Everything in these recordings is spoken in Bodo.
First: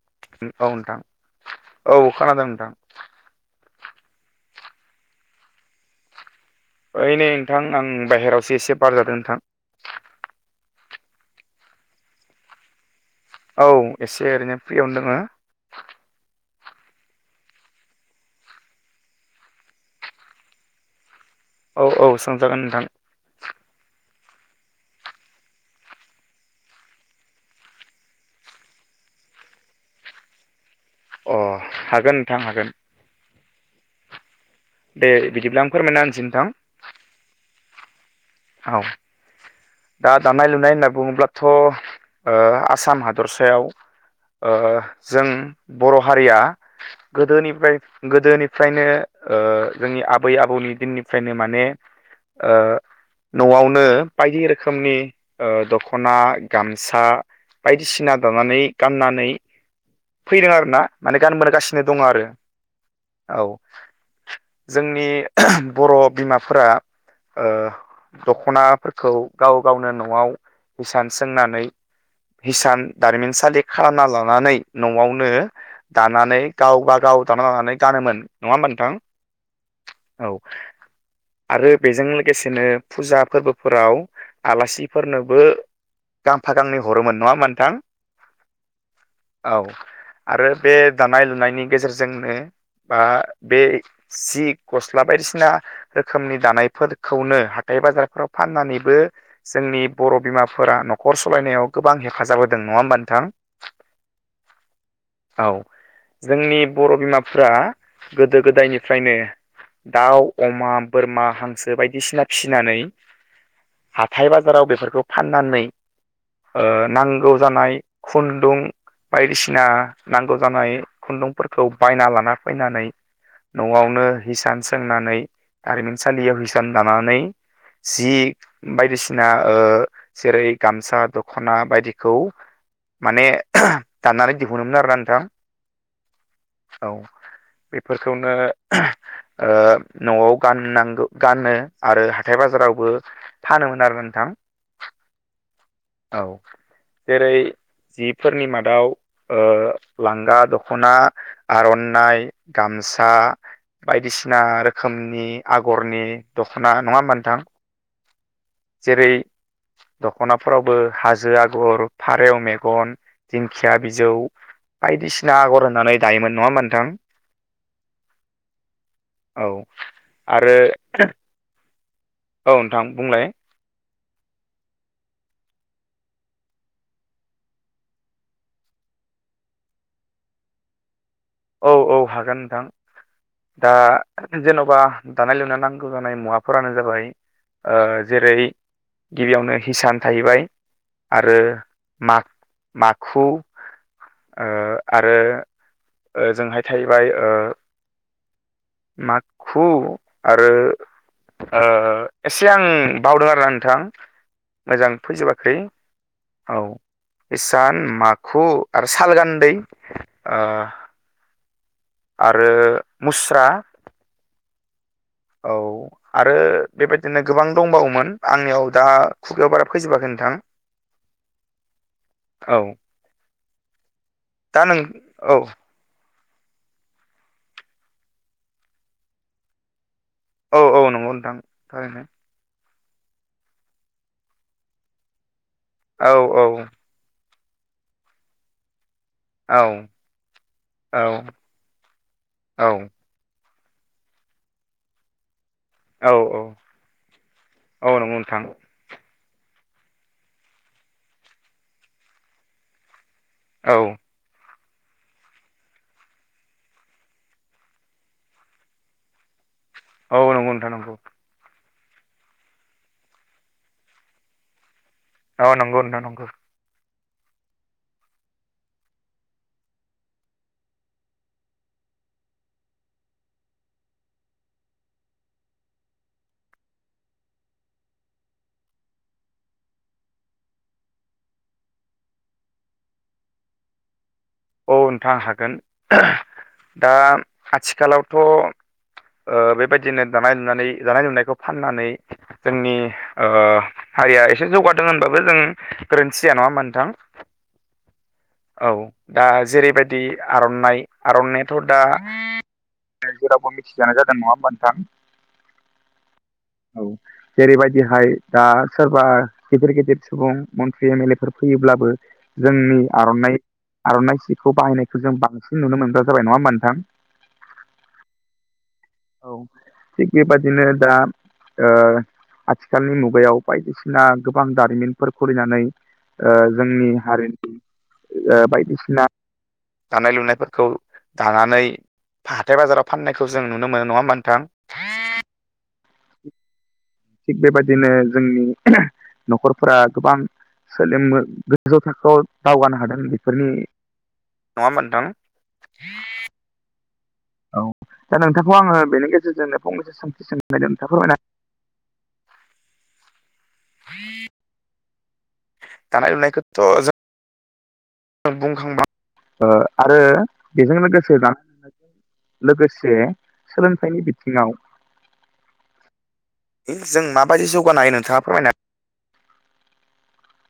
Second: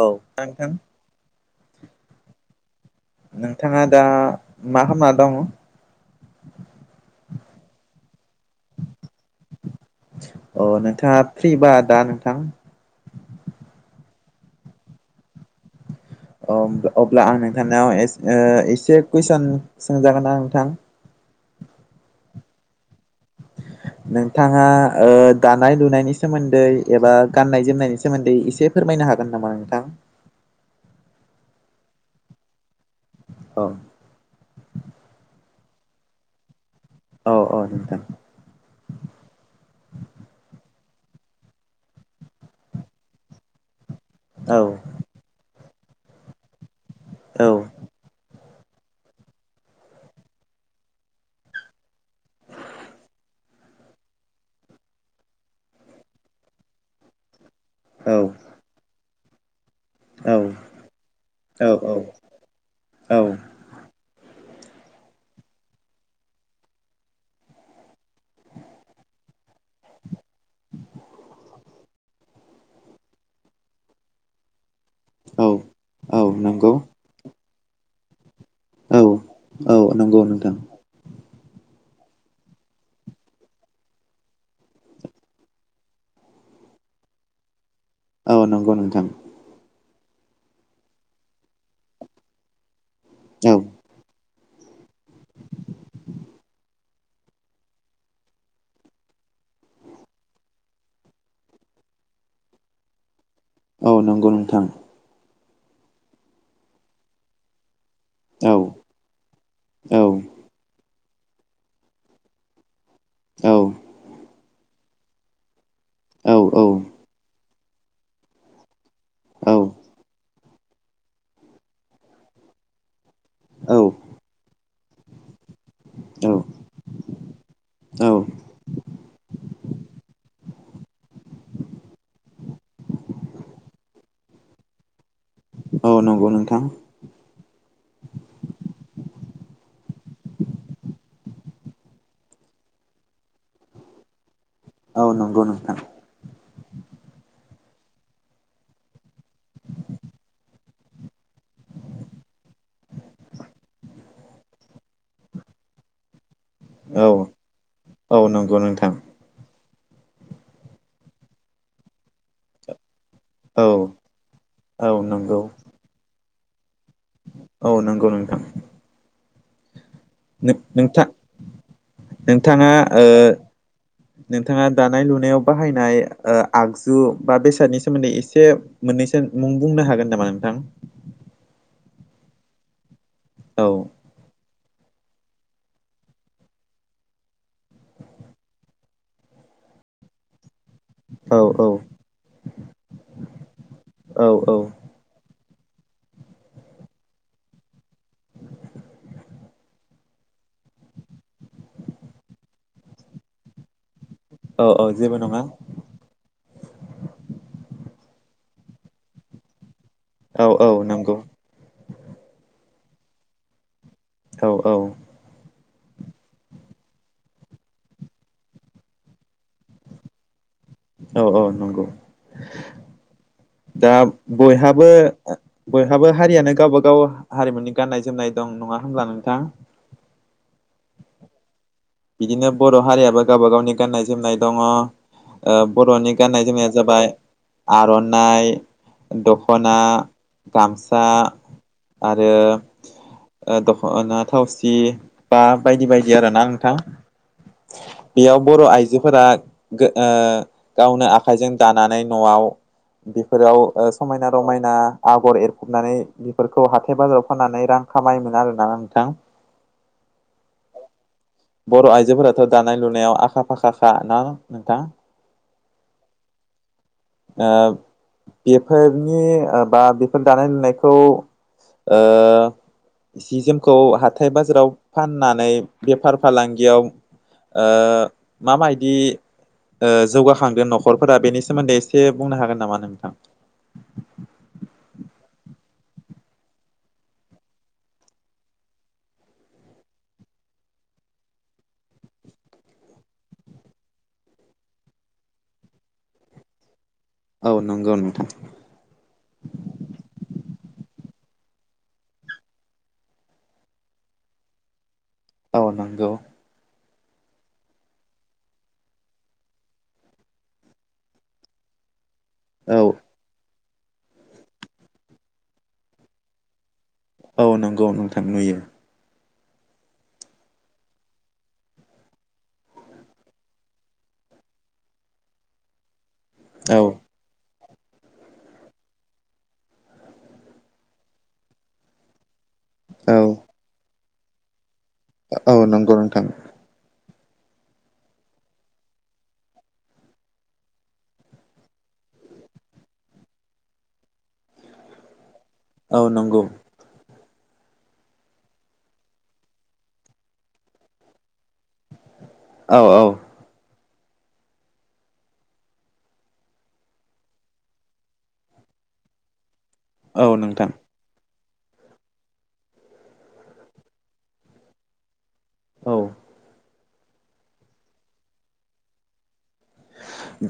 औ नोंथां औ खोनादों नोंथां नोंथाङा दा मा खालामना दङ ओइ नै नोंथां आं बाहेरायावसो एसे बार जादों नोंथां अ नोंथाङा फ्रिबा दा नोंथां औ एसे ओरैनो फ्रियावनो दोङो अ अब्ला आं नोंथांनाव एसे कुइसन सोंजागोन ना नोंथां? औ औ सोंजागोन नोंथां नोंथाङा ओह दानाय लुनायनि सोमोन्दै एबा गान्नाय जोमनायनि सोमोन्दै एसे फोरमायनो हागोन नामा नोंथां अ हागोन नोंथां हागोन औ दे बिदिब्ला आं फोरमायना होनसै नोंथां औ औ नोंथां औ दा दानाय लुनाय होनना बुङोब्लाथ' ओह आसाम हादरसायाव औ ओह जों बर' हारिया औ गोदोनिफ्राय गोदोनिफ्रायनो ओह जोंनि आबै आबौनि दिननिफ्रायनो माने ओह न'आवनो बायदि रोखोमनि ओह दख'ना गामसा बायदिसिना औ औ दानानै गाननानै औ फैदों आरोना माने गानबागासिनो दङ औ आरो औ जोंनि ओह बर‌ बिमाफोरा दख'नाफोरखौ गाव गावनो न'आव हिसान सोंनानै हिसान दारिमिनसालि खालामना लानानै न'आवनो औ औ दानानै नंगौ गावबा गाव दाना लानानै गानोमोन नङा होमबा नोंथां औ औ नंगौ औ नोंथां आरो बेजों लोगोसेनो फुजा फोरबोफोराव आलासिफोरनोबो गांफा गांन हरोमोन नङा होमबा नोंथां औ नंगौ नोंथां औ आरो बे दानाय लुनायनि गेजेरजोंनो बा औ बे सि गस्ला बायदिसिना रोखोमनि दानायफोरखौनो बे बाजारफोराव फाननानैबो जोंनि बर' बिमाफोरा न'खर सालायनायाव गोबां हेफाजाब होदों नङा होमबा नोंथां औ नंगौ नोंथां औ जोंनि बर' बिमाफ्रा गोदो औ गोदायनिफ्रायनो औ दाउ अमा बोरमा हांसो बायदिसिना फिनानै औ हाथाय बाजाराव बेफोरखौ फाननानै औ ओह नांगौ जानाय खुन्दुं औ बायदिसिना नांगौ जानाय खुन्दुंफोरखौ बायना लाना फैनानै औ न'आवनो हिसान सोंनानै हारिमिनसालियाव हिसान लानानै औ जि बायदिसिना जेरै गामसा दखना बायदिखौ माने दाननानै दिहुनोमोन आरोना नोंथां औ नंगौ नोंथां औ बेफोरखौनो न'आव गाननांगौ गानो आरो ह हाथाइ बाजारावबो फानोमोन आरो नोंथां औ नंगौ नोंथां औ जेरै जिफोरनि मादाव लांगा दख'ना आर'नाइ गामसा बायदिसिना रोखोमनि आगरनि दख'ना औ नङाामोन औ नंगौ नोंथां जेरै दख'नाफोरावबो हाजो आगर फारौ मेगन औ दिंखिया बिजौ औ बायदिसिना नंगौ आगर होननानै दायोमोन नङा होमबा नोंथां औ नोंगौ औ आरो नोंथां औ नोंथाङा नोंथां ओ बुंलाय नोंथाङा दानाय लुनायाव बाहायनाय आगजु बा बेसादनि सोमोन्दै एसे मोननैसो बुंनो हागोन नामा नोंथां औ औ हागोन नोंथां औ दा जेन'बा दानाय लुनाय नांगौ जानाय मुवाफोरानो जाबाय जेरै गिबियावनो हिसान थाहैबाय औ आरो औ माखु औ औ आरो जोंहाय थाहैबाय माखु आरो एसे आं बावदों आरोना नोंथां औ औ मोजां जेबो नङा फैजोबाखै औ इसान माखु आरो सालगान्दै ओ औ औ नंगौ आरो मुस्रा औ औ औ आरो बेबायदिनो गोबां दंबावोमोन आंनियाव दा खुगायाव बारा फैजोबाखै नोंथां औ औ नंगौ औ दा दा नों बयहाबो औ बयहाबो हारियानो गावबा गाव हारिमुनि गाननाय जोमनाय दं नङा होनब्ला नोंथां औ औ नंगौ नोंथां थारैनो बिदिनो बर' हारियाबो गावबा गावनि गाननाय जोमनाय दङ औ बर'नि औ गाननाय जोमनाया जाबाय आर'नाइ औ दखना गामसा आरो औ दख'ना थावसि बा बायदि औ बायदि आर ना नोंथां औ नंगौ बेयाव नोंथां बर' आइजोफोरा गावनो आखाइजों दानानै न'आव बेफोराव औ समायना रमायना आगर एरफबनानै बेफोरखौ हाथाय बाजाराव फाननानै रां खामायोमोन आरो ना नोंथां औ नंगौ नोंथां नंगौ बर' आइजोफोराथ' दानाय लुनायाव आखा फाखाखा ना नोंथां औ नंगौ नोंथां नंगौ आ बेफोरनि बा बेफोर दानाय लुनायखौ जि जोमखौ हाथाय बाजाराव फाननानै बेफार फालांगियाव माबायदि जौगाखांदों न'खरफोरा बेनि सोमोन्दै एसे एसे बुंनो हागोन नामा नोंथां औ नोंथां हागोन दा आथिखालावथ' बेबायदिनो दानाय लुनानै दानाय लोंनायखौ फाननानै जोंनि हारिया एसे जौगादों होनबाबो जों गोरोन्थि जया नङा मोना नोंथां औ नंगौ नोंथां औ दा जेरैबायदि आर'नाइ आर'नानायाथ' दा जेरावबो मिथिजानाय जादों नङा होमा नोंथां औ नंगौ औ जेरैबायदिहाय दा सोरबा बेफोर गेदेर सुबुं मन्त्रि एम एल ए फोर फैयोब्लाबो जोंनि औ आर'नाइ आर'नाइ सिखौ बाहायनायखौ जों बांसिन नुनो मोनग्रा जाबाय नङा होनबा नोंथां। औ नंगौ नोंथां नुयो औ थिग बेबादिनो दा आथिखालनि मुगायाव बायदिसिना गोबां दारिमिनफोर खुलिनानै औ जोंनि हारिनि बायदिसिना दानाय लुनायफोरखौ दानानै हाथाय बाजाराव औ फाननायखौ जों नुनो मोनो नङा मोनथां औ नंगौ नोंथां थिग बेबायदिनो जोंनि न'खरफोरा गोबां स जोंबो गोजौ थाखोआव दावगानो हादों बेफोरनि नङामोन नोंथां। औ नंगौ औ दा नोंथांखौ आङो बेनि गेजेरजोंनो फंनैसो सों सों नायदों नोंथाङा फोरमायना औ औ दानाय लुनायखोथ' जों जों बुंखांबाय ओ आरो औ नोंथां बेजों लोगोसे जा लोगोसे सोलोंथाइनि बिथिङाव औ जों माबायदि जौगानो हायो नोंथाङा फोरमायना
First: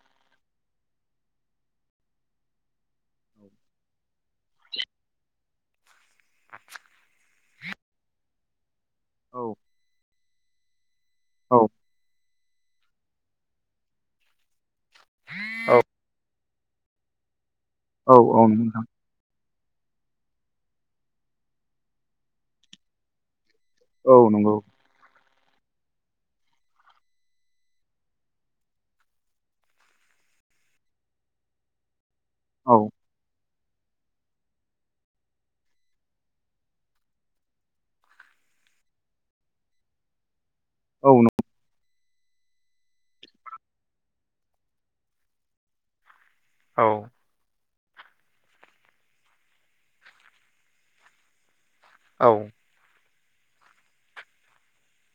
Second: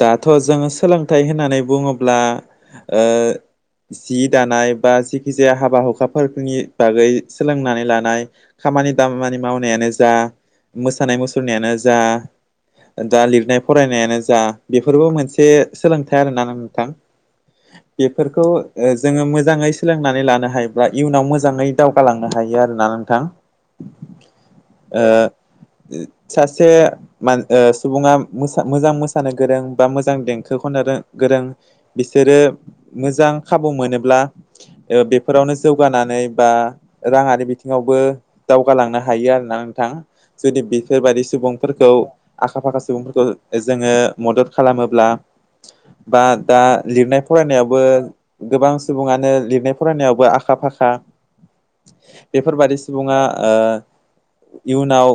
दाथ' जोङो सोलोंथाइ होननानै बुङोब्ला ओ जि दानाय बा जिखि जाया हाबा हुखा फोरनि बागै सोलोंनानै लानाय खामानि दामानि औ मावनायानो जा मोसानाय औ मुसुरनायानो जा दा लिरनाय फरायनायानो जा बेफोरबो मोनसे सोलोंथाइ आरो ना नोंथां, औ बेफोरखौ औ नोंथां ओ जोङो मोजाङै सोलोंनानै लानो हायोब्ला इयुनाव मोजाङै दावगालांनो हायो आरोना नोंथां। औ नंगौ। ओ उ सासे ओ सुबुङा मोजां मोसानो गोरों बा मोजां देंखोखौनो गोरों बिसोरो औ मोजां खाबु मोनोब्ला बेफोरावनो जौगानानै बा राङारि बिथिङावबो दावगालांनो हायो आरोना नोंथां जुदि बि औ फोरबायदि नंगौ सुबुंफोरखौ आखा फाखा सुबुंफोरखौ जोङो मदद खालामोब्ला बा दा औ लिरनाय फरायनायावबो गोबां सुबुङानो लिरनाय फरायनायावबो आखा फाखा औ बेफोरबायाददि सुबुङा ओ इयुनाव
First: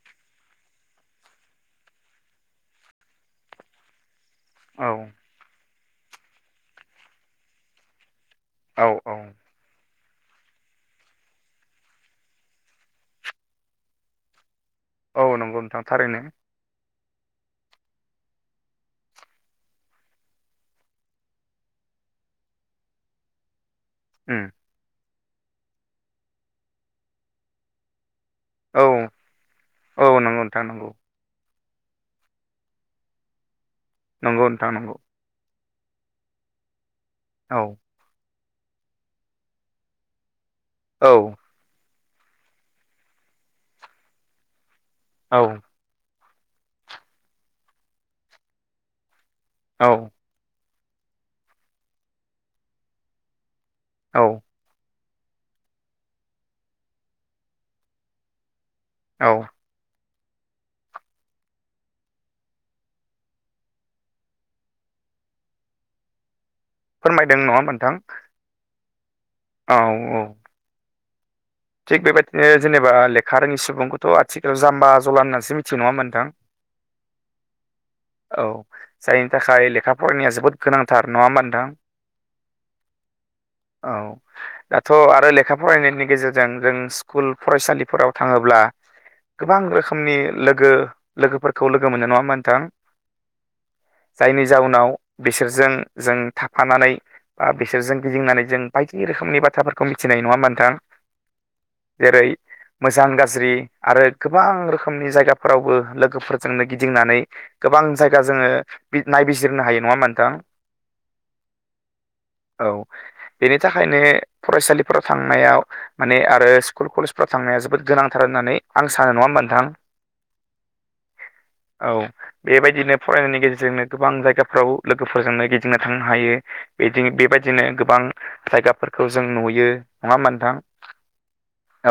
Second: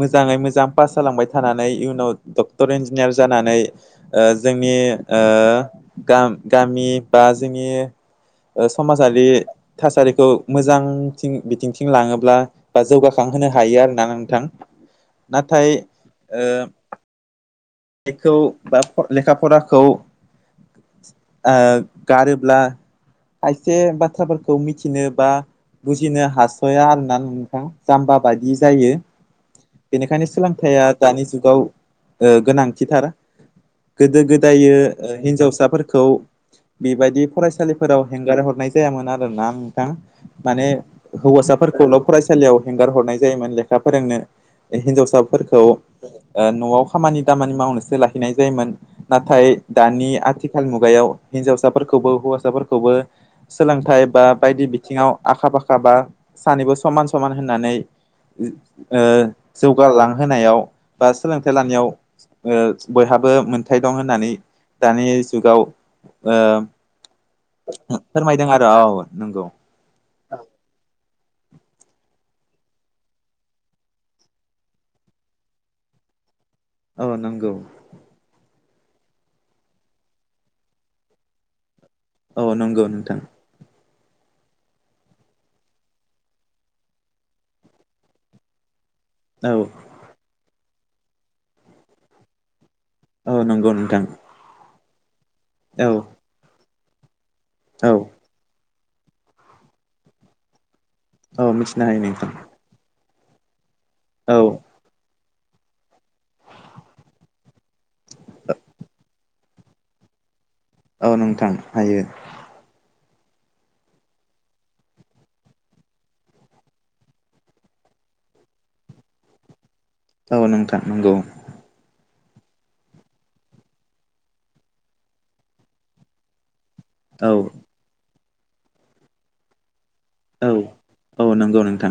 मोजाङै मोजां पास जालांबाय थानानै इयुनाव डक्टर इन्जिनियार जानानै ओ जोंनि औ ओ गामि बा जोंनि ओ औ औ समाजारि थासारिखौ मोजांथिं बिथिंथिं लाङोब्ला बा जौगाखांहोनो हायो आरोना नोंथां। औ नंगौ नाथाय नोंथां थारैनो ओ खौ बा लेखा फराखौ ओ गारोब्ला खायसे बा उम बाथ्राफोरखौ मिथिनो बा बुजिनो हास'या आरोना नोंथां। जाम्बा बायि औ जायो औ बेनिखायनो नंगौ नोंथां सोलोंथाइया नंगौ दानि जुगाव ओ गोनां थिथार। गोदो नंगौ नोंथां गोदायो नंगौ हिनजावसाफोरखौ बेबायदि औ फरायसालिफोराव हेंगार हरनाय जायामोन आरोना नोंथां माने औ हौवासाफोरखौल' फरायसालियाव हेंगार हरनाय जायोमोन लेखा फोरोंनो औ हिनजावसाफोरखौ न'आव खामानि दामानि मावनोसो लाहैनाय जायोमोन नाथाय औ दानि आथिखाल ाल मुगायाव हिनजावसाफोरखौबो हौवासाफोरखौबो सोलोंथाइ औ बा बायदि बिथिङाव आखा फाखा बा सानैबो समान समान होननानै औ जौगालांहोनायाव बा सोलोंथाइ लानायाव ओ बयहाबो मोनथाय दं होननानै दानि जुगाव फोरमायदों नङा मोनथां दों आरो औ नंगौ औ औ थिग बेबायदिनो जेनेबा लेखा रोङि सुबुंखौथ' आथिखालाव जाम्बा जला होननानैसो मिथियो नङा होनबा नोंथां। औ नंगौ औ जायनि थाखाय लेखा फरायनाया जोबोद गोनांथार नङा होमा नोंथां। औ नंगौ नोंथां। औ दाथ' आरो लेखा फरायनायनि गेजेरजों जों जों स्कुल फरायसालिफोराव थाङोब्ला गोबां औ रोखोम समनि लोगो लोगोफोरखौ लोगो मोननाय नङा मोनथां औ नंगौ नोंथां जायनि जाउनाव बिसोरजों औ जों थाफानानै बा औ बिसोरजों गिदिंनानै जों बायदि रोखोमनि बाथ्राफोरखौ मिथिनाय नङा होमबा नोंथां औ मि जेरै मोजां गाज्रि आरो औ गोबां रोखोमनि जायगा फोरावबो लोगोफोरजोंनो गिदिंनानै गोबां जायगा जोङो नायबिजिरनो हायो नङा मा नोंथां औ नोंथां हायो औ बेनि थाखायनो फरायसालिफोराव थांनायाव माने आरो स्कुल कलेजफ्राव थांनाया जोबोद गोनांथार होननानै आं सानो नङा मोनथां गावनो ओंखारनांगौ औ बेबायदिनो फरायनायनि गेजेरजोंनो गोबां जायगाफ्राव लोगोफोरजोंनो गिदिंनो थांनो हायो बिदि औ बेबायदिनो गोबां जायगाफोरखौ जों नुयो नङा औ मोनथां औ नंगौ न औ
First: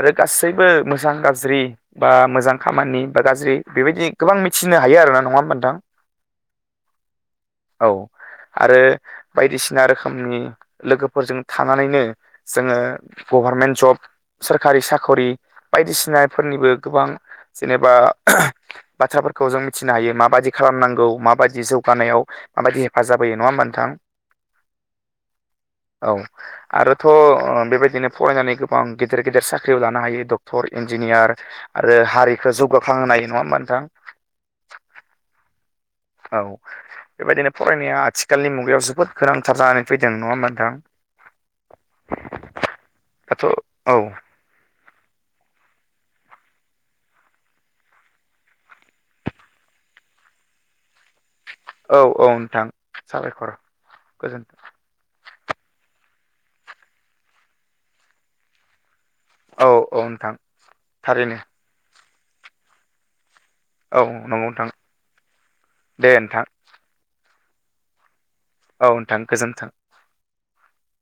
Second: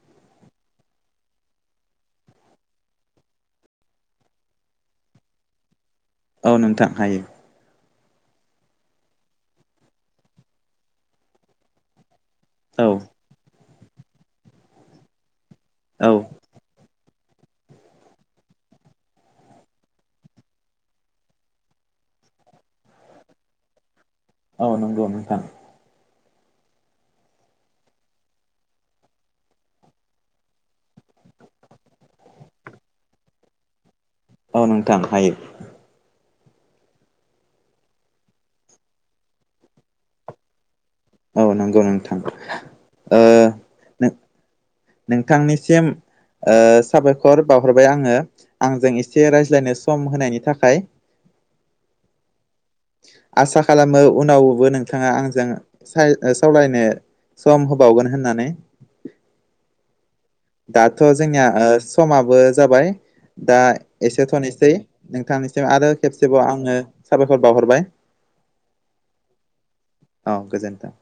आरो गासैबो मोजां गाज्रि बा मोजां खामानि बा गाज्रि बेबायदि गोबां मिथिनो हायो आरोोना नङा होमबा नोंथां औ नोंथां हायो औ आरो बायदिसिना रोखोमनि लोगोफोरजों थानानैनो औ जोङो गभारमेन्ट जब सोरखारि साख'रि औ बायदिसिनाफोरनिबो गोबां जेनेबा बाथ्राफोरखौ जों मिथिनो हायो माबाददि खालामनांगौ माबायदि जौगानायाव माबायदि हेफाजाब होयो नङा होमा नोंथां औ नंगौ नोंथां औ आरो थ' बेबायदिनो फरायनानै गोबां गेदेर गेदेर साख्रियाव लानो हायो डक्टर इन्जिनियार आरो हारिखौो जौगाखां होनाय नङा होमबा नोंथां औ नोंथां हायो औ बेबायदिनो फरायनाया आथिखालनि मुगायाव जोबोद गोनांथार जानानै फैदों नङा मोनथां औ नंगौ नोंथां दाथ' औ नोंथांनिसिम साबायखर बावहरबाय आङो आंजों एसे रायज्लायनो सम होनायनि थाखाय औ औ नोंथां साबायखर आसा खालामो गोजोन्थों उनावबो नों बिथाङा आंजों सावरायनो सम होबावगोन होननानै औ औ नोंथां दाथ' थारैनो जोंनिया ओ समाबो जाबाय दा औ एसे नंगौ नोंथां थ'नोसै नोंथांनिसिम आरो दे नोंथां खेबसेबाव आङो साबायखर बावहरबाय। औ नोंथां गोजोन्थों। औ गोजोनथों।